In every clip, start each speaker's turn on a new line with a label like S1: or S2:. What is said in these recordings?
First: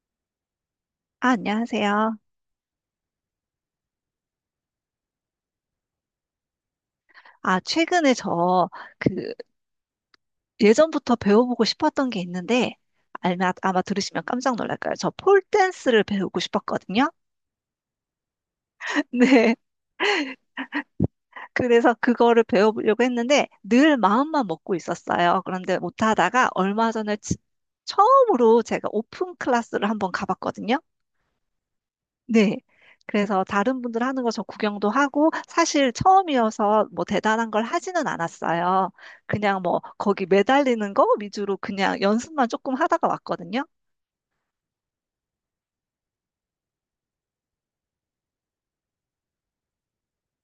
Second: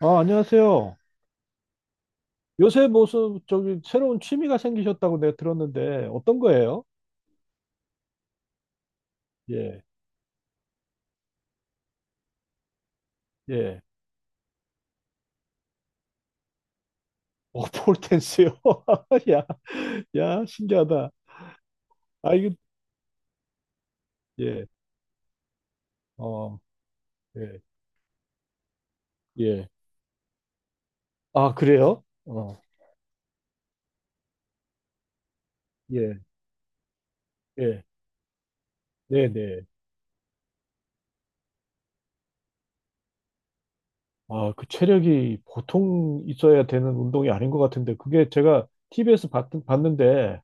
S1: 아, 안녕하세요.
S2: 아, 안녕하세요.
S1: 요새 무슨 저기 새로운 취미가 생기셨다고 내가 들었는데 어떤 거예요?
S2: 아, 최근에 저, 그,
S1: 예,
S2: 예전부터 배워보고 싶었던 게 있는데, 아마
S1: 예.
S2: 들으시면 깜짝 놀랄 거예요. 저 폴댄스를 배우고 싶었거든요.
S1: 어, 폴댄스요. 야,
S2: 네.
S1: 야, 신기하다.
S2: 그래서
S1: 아,
S2: 그거를
S1: 이거
S2: 배워보려고 했는데, 늘 마음만
S1: 예,
S2: 먹고 있었어요. 그런데 못하다가
S1: 어,
S2: 얼마 전에
S1: 예,
S2: 처음으로 제가 오픈
S1: 예.
S2: 클래스를 한번 가봤거든요.
S1: 아, 그래요?
S2: 네.
S1: 어,
S2: 그래서 다른 분들 하는 거 저 구경도 하고 사실
S1: 예,
S2: 처음이어서 뭐 대단한 걸
S1: 예,
S2: 하지는 않았어요.
S1: 네,
S2: 그냥
S1: 네.
S2: 뭐 거기 매달리는 거 위주로 그냥 연습만 조금 하다가 왔거든요.
S1: 아, 그 체력이 보통 있어야 되는 운동이 아닌 것 같은데 그게 제가 TV에서 봤는데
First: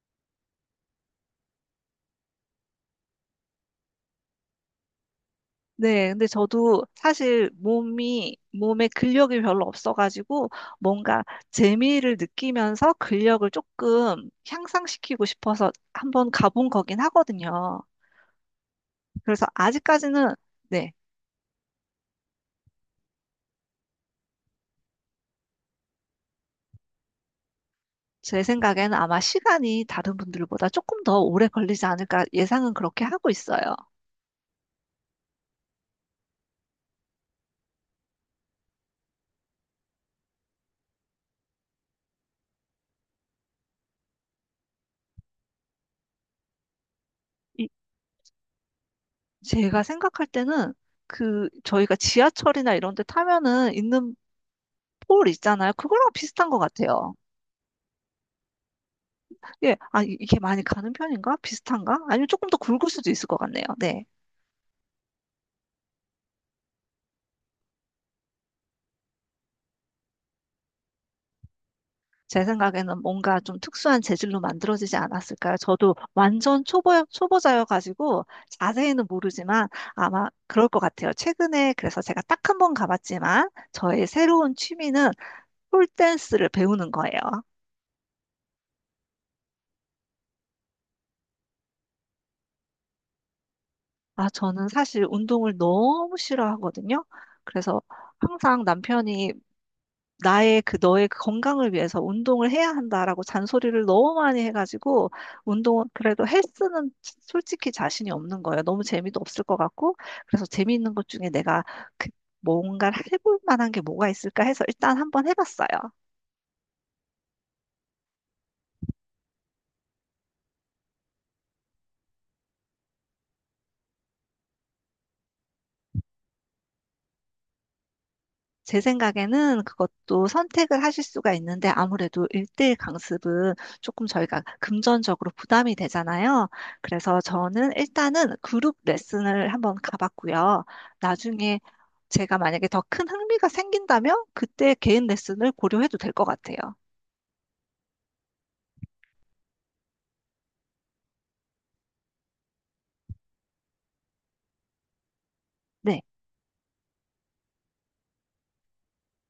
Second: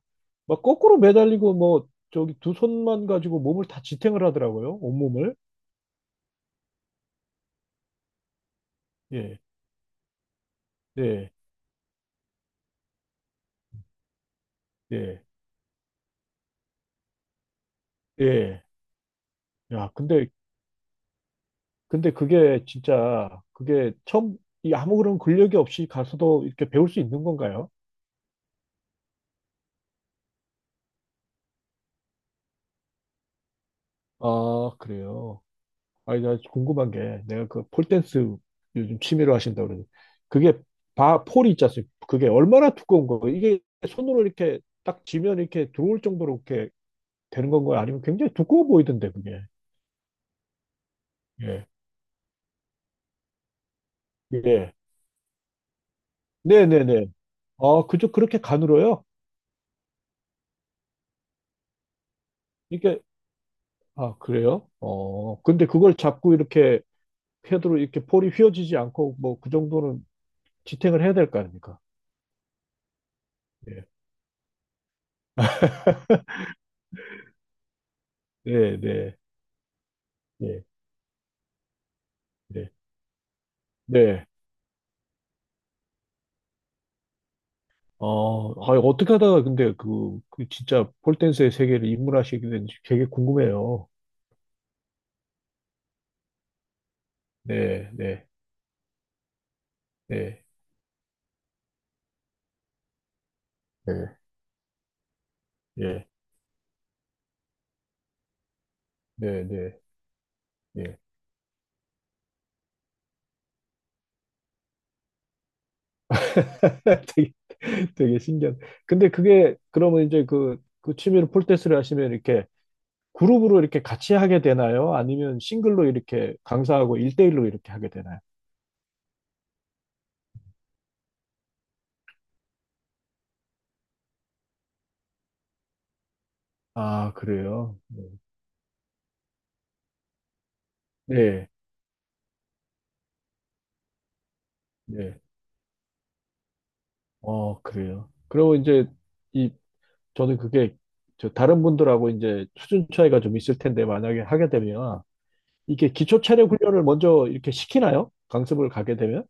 S1: 막 거꾸로 매달리고 뭐 저기 두 손만 가지고 몸을 다 지탱을 하더라고요. 온몸을.
S2: 네. 근데 저도 사실 몸이 몸에
S1: 예,
S2: 근력이 별로 없어가지고 뭔가
S1: 네.
S2: 재미를 느끼면서 근력을 조금
S1: 네.
S2: 향상시키고 싶어서 한번 가본 거긴 하거든요.
S1: 예.
S2: 그래서
S1: 야, 근데,
S2: 아직까지는 네.
S1: 근데 그게 진짜, 그게 처음, 이 아무 그런 근력이 없이 가서도 이렇게 배울 수 있는 건가요?
S2: 제 생각에는 아마 시간이 다른 분들보다 조금 더 오래 걸리지 않을까 예상은 그렇게 하고 있어요.
S1: 아, 그래요. 아니, 나 궁금한 게, 내가 그 폴댄스 요즘 취미로 하신다고 그러는데, 그게 폴이 있지 않습니까? 그게 얼마나 두꺼운 거예요? 이게 손으로 이렇게 딱 쥐면 이렇게 들어올 정도로 이렇게 되는
S2: 이-
S1: 건가요? 아니면 굉장히 두꺼워 보이던데, 그게.
S2: 제가 생각할 때는 그
S1: 예.
S2: 저희가 지하철이나 이런 데 타면은 있는
S1: 예.
S2: 볼 있잖아요. 그거랑 비슷한 것
S1: 네네네.
S2: 같아요.
S1: 아, 그저 그렇게 가늘어요?
S2: 예, 아, 이게 많이 가는 편인가? 비슷한가? 아니면 조금 더 굵을
S1: 이게,
S2: 수도 있을 것 같네요. 네.
S1: 아, 그래요? 어, 근데 그걸 잡고 이렇게 패드로 이렇게 볼이 휘어지지 않고 뭐 그 정도는 지탱을 해야 될 거 아닙니까?
S2: 제 생각에는 뭔가 좀
S1: 네,
S2: 특수한 재질로 만들어지지 않았을까요? 저도 완전 초보자여가지고
S1: 네,
S2: 자세히는
S1: 네,
S2: 모르지만 아마
S1: 네,
S2: 그럴 것 같아요. 최근에 그래서 제가 딱 한
S1: 네.
S2: 번 가봤지만 저의
S1: 네.
S2: 새로운 취미는 폴댄스를 배우는 거예요.
S1: 어, 아, 어떻게 하다가 근데 그 진짜 폴댄스의 세계를 입문하시게 된지 되게 궁금해요.
S2: 아, 저는 사실 운동을 너무 싫어하거든요. 그래서
S1: 네, 네,
S2: 항상 남편이
S1: 네,
S2: 나의 그 너의 그 건강을 위해서 운동을 해야 한다라고 잔소리를
S1: 네,
S2: 너무 많이 해가지고 운동
S1: 네
S2: 그래도 헬스는 솔직히 자신이 없는 거예요. 너무 재미도 없을
S1: 네,
S2: 것
S1: 네,
S2: 같고 그래서 재미있는
S1: 네.
S2: 것 중에 내가 그 뭔가를 해볼 만한 게 뭐가 있을까 해서 일단 한번 해봤어요.
S1: 되게, 되게 신기한. 근데 그게 그러면 이제 그 취미로 폴댄스를 하시면 이렇게 그룹으로 이렇게 같이 하게 되나요? 아니면 싱글로 이렇게 강사하고 일대일로 이렇게 하게 되나요?
S2: 제 생각에는 그것도 선택을 하실 수가 있는데 아무래도 1:1 강습은 조금 저희가 금전적으로 부담이 되잖아요.
S1: 아,
S2: 그래서 저는
S1: 그래요?
S2: 일단은 그룹 레슨을 한번 가봤고요.
S1: 네,
S2: 나중에 제가 만약에 더 큰 흥미가 생긴다면 그때 개인
S1: 네.
S2: 레슨을 고려해도 될 것 같아요.
S1: 어, 그래요. 그리고 이제 이 저는 그게 저 다른 분들하고 이제 수준 차이가 좀 있을 텐데 만약에 하게 되면 이게
S2: 네.
S1: 기초 체력 훈련을 먼저 이렇게 시키나요? 강습을 가게 되면?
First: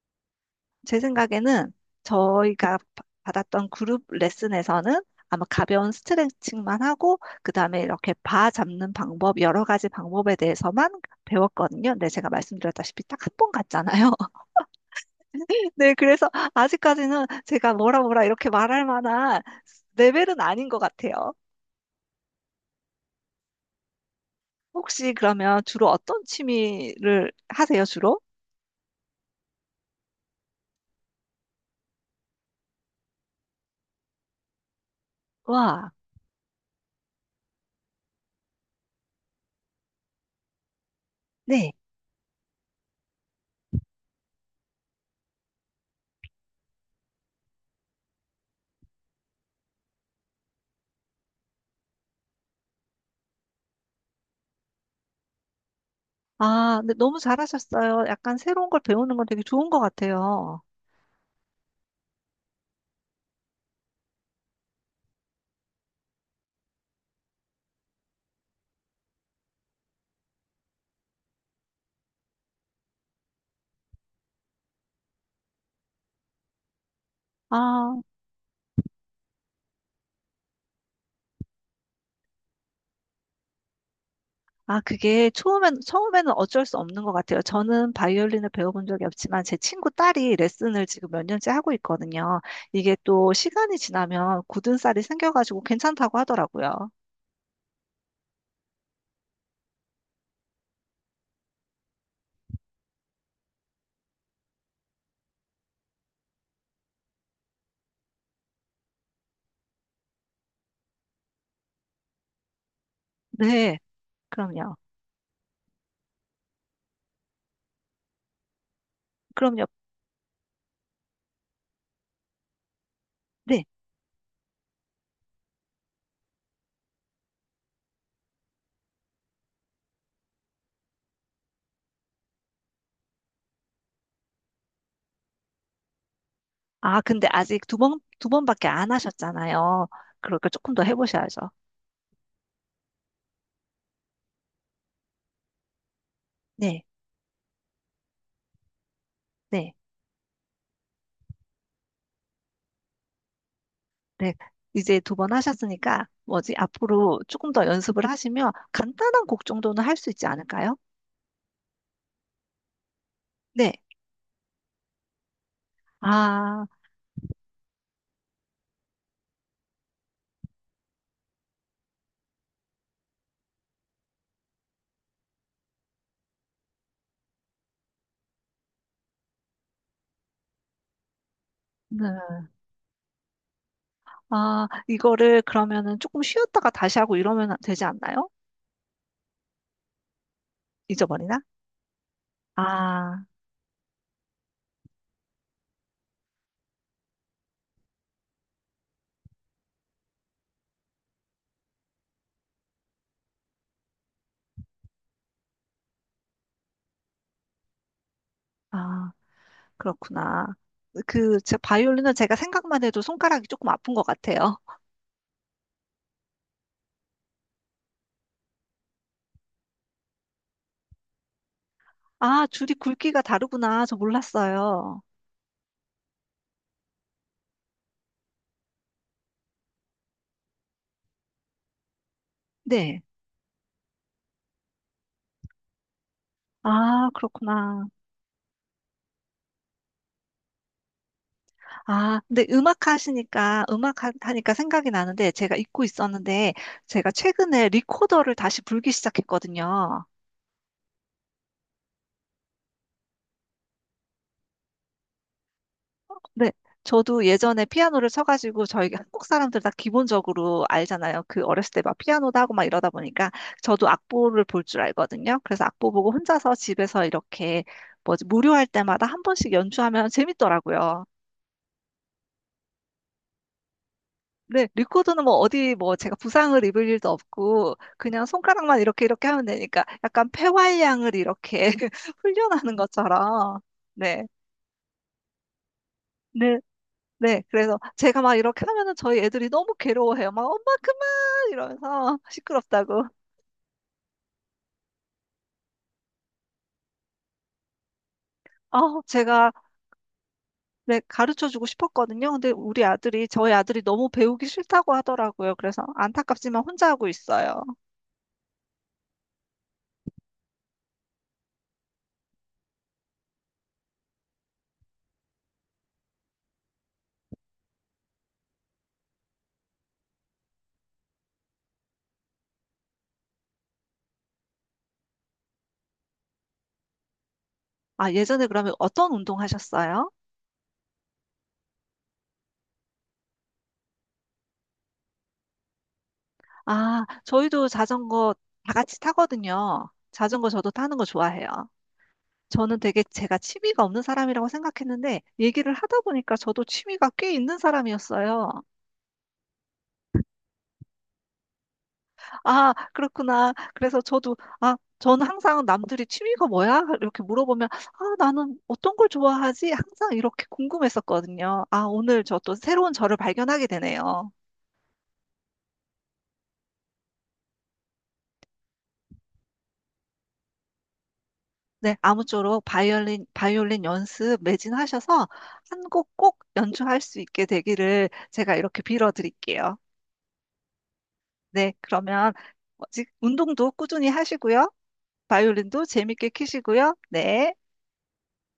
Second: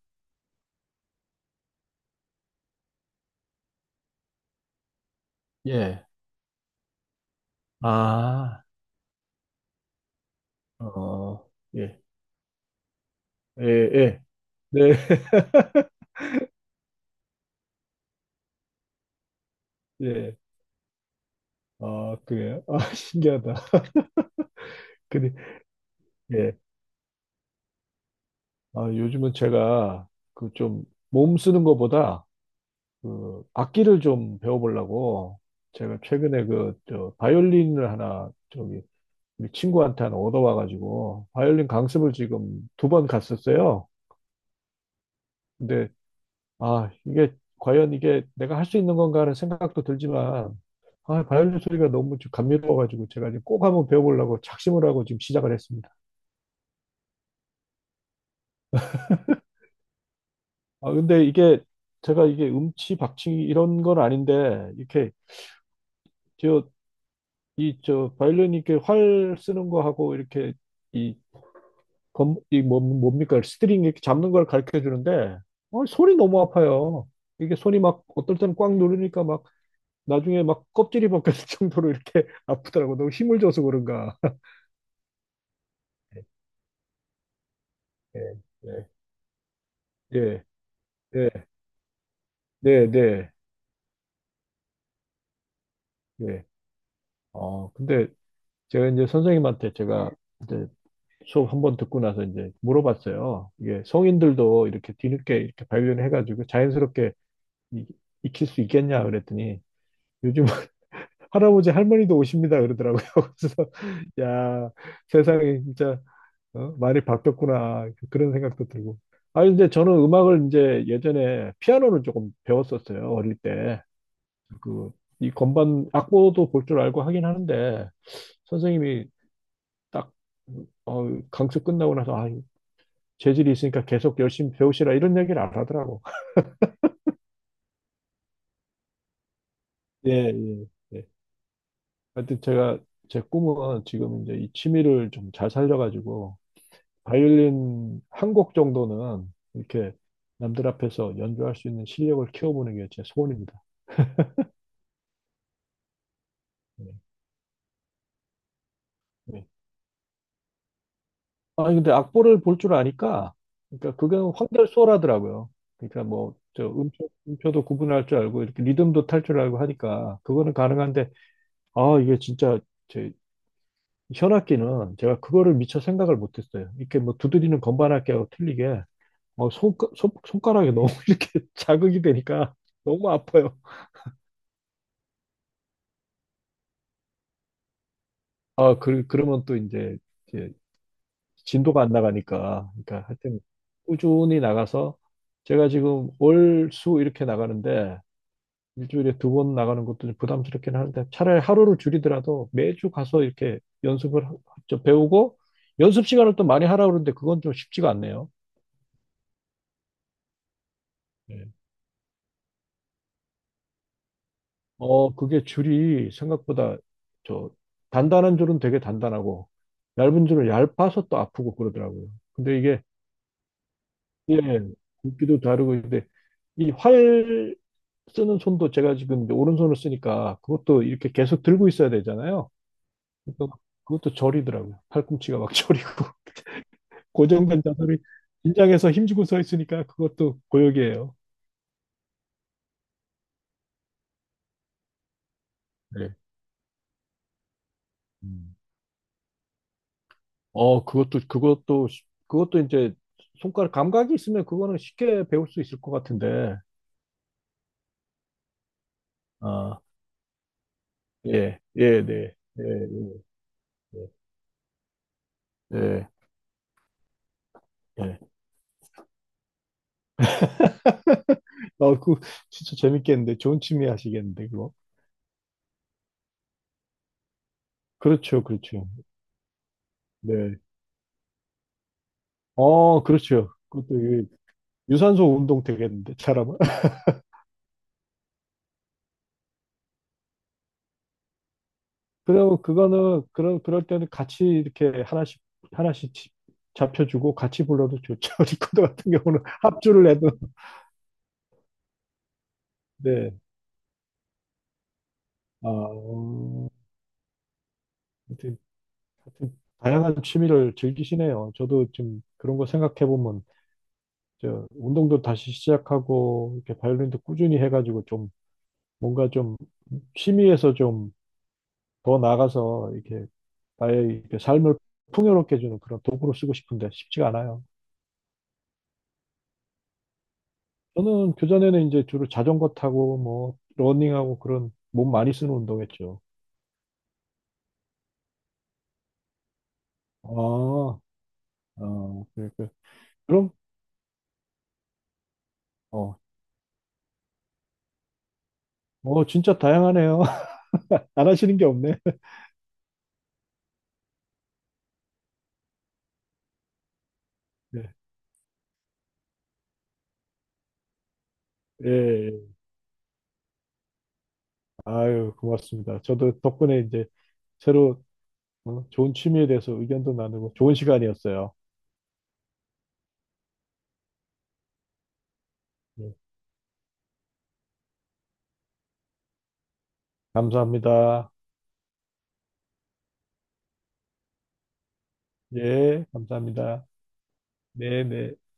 S2: 제 생각에는 저희가 받았던 그룹 레슨에서는 아마 가벼운
S1: 예.
S2: 스트레칭만 하고, 그 다음에 이렇게 바
S1: 아,
S2: 잡는 방법, 여러 가지 방법에 대해서만
S1: 어,
S2: 배웠거든요.
S1: 예,
S2: 근데 제가 말씀드렸다시피 딱 한 번
S1: 예,
S2: 갔잖아요.
S1: 예. 네,
S2: 네, 그래서 아직까지는 제가 뭐라 뭐라 이렇게 말할 만한
S1: 예.
S2: 레벨은 아닌 것 같아요.
S1: 아, 그래요? 아, 신기하다.
S2: 혹시
S1: 근데,
S2: 그러면 주로 어떤
S1: 예.
S2: 취미를 하세요, 주로?
S1: 아, 요즘은 제가 그 좀 몸 쓰는 것보다 그 악기를 좀 배워보려고
S2: 와,
S1: 제가 최근에 그 저 바이올린을 하나 저기 우리 친구한테 하나 얻어와가지고 바이올린
S2: 네.
S1: 강습을 지금 두 번 갔었어요. 근데 아 이게 과연 이게 내가 할 수 있는 건가 하는 생각도 들지만 아 바이올린 소리가 너무 좀 감미로워가지고 제가 이제 꼭 한번 배워보려고 작심을 하고 지금 시작을 했습니다.
S2: 아, 근데 너무 잘하셨어요. 약간 새로운 걸 배우는 건 되게 좋은 것 같아요.
S1: 아 근데 이게 제가 이게 음치 박치 이런 건 아닌데 이렇게 저 이 저 바이올린 이렇게 활 쓰는 거 하고 이렇게 이 이 뭐, 뭡니까? 스트링 이렇게 잡는 걸 가르쳐 주는데, 어, 손이 너무 아파요. 이게 손이
S2: 아.
S1: 막, 어떨 때는 꽉 누르니까 막, 나중에 막 껍질이 벗겨질 정도로 이렇게 아프더라고. 너무 힘을 줘서 그런가.
S2: 아, 그게 처음에는 어쩔 수 없는 것 같아요. 저는
S1: 예,
S2: 바이올린을 배워본
S1: 예,
S2: 적이 없지만 제 친구 딸이
S1: 예,
S2: 레슨을 지금 몇
S1: 예,
S2: 년째 하고 있거든요.
S1: 네,
S2: 이게
S1: 네,
S2: 또 시간이 지나면 굳은 살이 생겨가지고 괜찮다고
S1: 예.
S2: 하더라고요.
S1: 어, 근데 제가 이제 선생님한테 제가 이제 수업 한번 듣고 나서 이제 물어봤어요. 이게 성인들도 이렇게 뒤늦게 이렇게 발견해가지고 자연스럽게 이- 익힐 수 있겠냐 그랬더니 요즘 할아버지 할머니도 오십니다 그러더라고요. 그래서
S2: 네,
S1: 야
S2: 그럼요.
S1: 세상이 진짜 어? 많이 바뀌었구나 그런 생각도 들고. 아
S2: 그럼요.
S1: 근데 저는 음악을 이제 예전에 피아노를 조금 배웠었어요 어릴
S2: 네.
S1: 때. 그 이 건반 악보도 볼 줄 알고 하긴 하는데 선생님이 딱 어, 강습 끝나고 나서 아 재질이 있으니까 계속 열심히 배우시라 이런 얘기를 안 하더라고.
S2: 아, 근데 아직 두 번밖에 안 하셨잖아요.
S1: 예,
S2: 그러니까
S1: 예,
S2: 조금 더
S1: 예.
S2: 해보셔야죠.
S1: 하여튼 제가 제 꿈은 지금 이제 이 취미를 좀 잘 살려가지고
S2: 네,
S1: 바이올린 한 곡 정도는
S2: 네,
S1: 이렇게 남들 앞에서 연주할 수 있는 실력을 키워보는 게 제 소원입니다.
S2: 네. 이제 두 번 하셨으니까 뭐지?
S1: 네.
S2: 앞으로 조금 더 연습을 하시면 간단한 곡
S1: 네.
S2: 정도는 할 수 있지 않을까요?
S1: 아니, 근데 악보를 볼 줄 아니까,
S2: 네.
S1: 그러니까 그게 황달수월하더라고요. 그러니까 뭐,
S2: 아,
S1: 저 음표도 구분할 줄 알고, 이렇게 리듬도 탈 줄 알고 하니까, 그거는 가능한데, 아, 이게 진짜 제 현악기는 제가 그거를 미처 생각을 못했어요. 이렇게 뭐 두드리는 건반악기하고 틀리게, 어, 손가락에 너무 이렇게 자극이
S2: 네.
S1: 되니까 너무 아파요.
S2: 아, 이거를 그러면은 조금 쉬었다가 다시 하고 이러면 되지 않나요?
S1: 아, 그러면 또 이제
S2: 잊어버리나?
S1: 진도가 안 나가니까, 그러니까
S2: 아,
S1: 하여튼 꾸준히 나가서 제가 지금 월, 수 이렇게 나가는데 일주일에 두 번 나가는 것도 좀 부담스럽긴 하는데 차라리 하루를 줄이더라도 매주 가서 이렇게 연습을 하- 배우고 연습 시간을 또 많이 하라 그러는데 그건 좀 쉽지가 않네요.
S2: 아, 그렇구나. 그,
S1: 네.
S2: 제 바이올린은 제가 생각만 해도 손가락이 조금 아픈 것 같아요.
S1: 어, 그게 줄이 생각보다 저 단단한 줄은 되게 단단하고 얇은 줄은 얇아서 또 아프고 그러더라고요.
S2: 아,
S1: 근데
S2: 줄이
S1: 이게
S2: 굵기가 다르구나. 저
S1: 예,
S2: 몰랐어요.
S1: 굵기도 다르고, 근데 이 활 쓰는 손도 제가 지금 이제 오른손을 쓰니까 그것도 이렇게 계속 들고 있어야 되잖아요.
S2: 네.
S1: 그러니까 그것도 저리더라고요. 팔꿈치가 막 저리고.
S2: 아,
S1: 고정된
S2: 그렇구나.
S1: 자세로 긴장해서 힘주고 서 있으니까 그것도 고역이에요.
S2: 아, 근데 음악 하시니까, 음악 하니까 생각이 나는데, 제가 잊고
S1: 네.
S2: 있었는데, 제가 최근에 리코더를
S1: 음.
S2: 다시 불기 시작했거든요.
S1: 어, 그것도 이제 손가락 감각이 있으면 그거는 쉽게 배울 수 있을 것 같은데.
S2: 네, 저도 예전에 피아노를 쳐가지고 저희 한국 사람들 다
S1: 아,
S2: 기본적으로 알잖아요. 그
S1: 예,
S2: 어렸을 때 막
S1: 예, 네.
S2: 피아노도 하고 막
S1: 예,
S2: 이러다 보니까 저도
S1: 예,
S2: 악보를 볼 줄 알거든요. 그래서 악보
S1: 예.
S2: 보고 혼자서 집에서 이렇게
S1: 예.
S2: 뭐지 무료할 때마다 한 번씩 연주하면 재밌더라고요.
S1: 아, 그 진짜 재밌겠는데 좋은 취미 하시겠는데
S2: 네,
S1: 그거.
S2: 리코더는 뭐 어디 뭐 제가 부상을 입을 일도 없고 그냥
S1: 그렇죠,
S2: 손가락만
S1: 그렇죠.
S2: 이렇게 이렇게 하면 되니까 약간
S1: 네.
S2: 폐활량을 이렇게 훈련하는
S1: 어, 그렇죠.
S2: 것처럼
S1: 그것도
S2: 네.
S1: 이 유산소 운동 되겠는데, 사람은.
S2: 네, 네, 그래서 제가 막 이렇게 하면은 저희 애들이 너무 괴로워해요. 막 엄마 그만 이러면서
S1: 그리고
S2: 시끄럽다고.
S1: 그거는, 그런, 그럴 때는 같이 이렇게 하나씩, 하나씩 지- 잡혀주고 같이 불러도 좋죠. 리코더
S2: 어,
S1: 같은 경우는
S2: 제가
S1: 합주를 해도.
S2: 네, 가르쳐 주고 싶었거든요. 근데 우리 아들이
S1: 네.
S2: 저희 아들이 너무 배우기 싫다고 하더라고요.
S1: 아,
S2: 그래서 안타깝지만
S1: 어,
S2: 혼자 하고 있어요.
S1: 하여튼, 하여튼, 다양한 취미를 즐기시네요. 저도 좀 그런 거 생각해보면, 저, 운동도 다시 시작하고, 이렇게 바이올린도 꾸준히 해가지고 좀, 뭔가 좀, 취미에서 좀 더 나가서 이렇게 나의 이렇게 삶을 풍요롭게 해주는 그런 도구로 쓰고 싶은데 쉽지가 않아요.
S2: 아, 예전에 그러면 어떤 운동 하셨어요?
S1: 저는 교전에는 이제 주로 자전거 타고 뭐 러닝하고 그런 몸 많이 쓰는 운동했죠.
S2: 아, 저희도 자전거 다 같이 타거든요. 자전거 저도 타는
S1: 아,
S2: 거 좋아해요.
S1: 아 그래, 그래.
S2: 저는 되게 제가
S1: 그럼,
S2: 취미가 없는 사람이라고 생각했는데 얘기를 하다
S1: 어,
S2: 보니까 저도 취미가 꽤 있는 사람이었어요.
S1: 진짜 다양하네요. 안 하시는 게 없네.
S2: 아, 그렇구나. 그래서 저도, 아, 저는 항상 남들이 취미가 뭐야? 이렇게 물어보면,
S1: 네.
S2: 아, 나는 어떤 걸 좋아하지? 항상 이렇게 궁금했었거든요. 아,
S1: 예,
S2: 오늘
S1: 예.
S2: 저 또 새로운 저를 발견하게 되네요.
S1: 아유, 고맙습니다. 저도 덕분에 이제 새로 좋은 취미에 대해서 의견도 나누고 좋은 시간이었어요.
S2: 네, 아무쪼록 바이올린 연습 매진하셔서 한 곡
S1: 예,
S2: 꼭 연주할 수 있게 되기를 제가 이렇게 빌어드릴게요.
S1: 감사합니다.
S2: 네, 그러면 뭐지? 운동도 꾸준히 하시고요. 바이올린도
S1: 예,
S2: 재밌게
S1: 감사합니다.
S2: 키시고요. 네.
S1: 네, 네.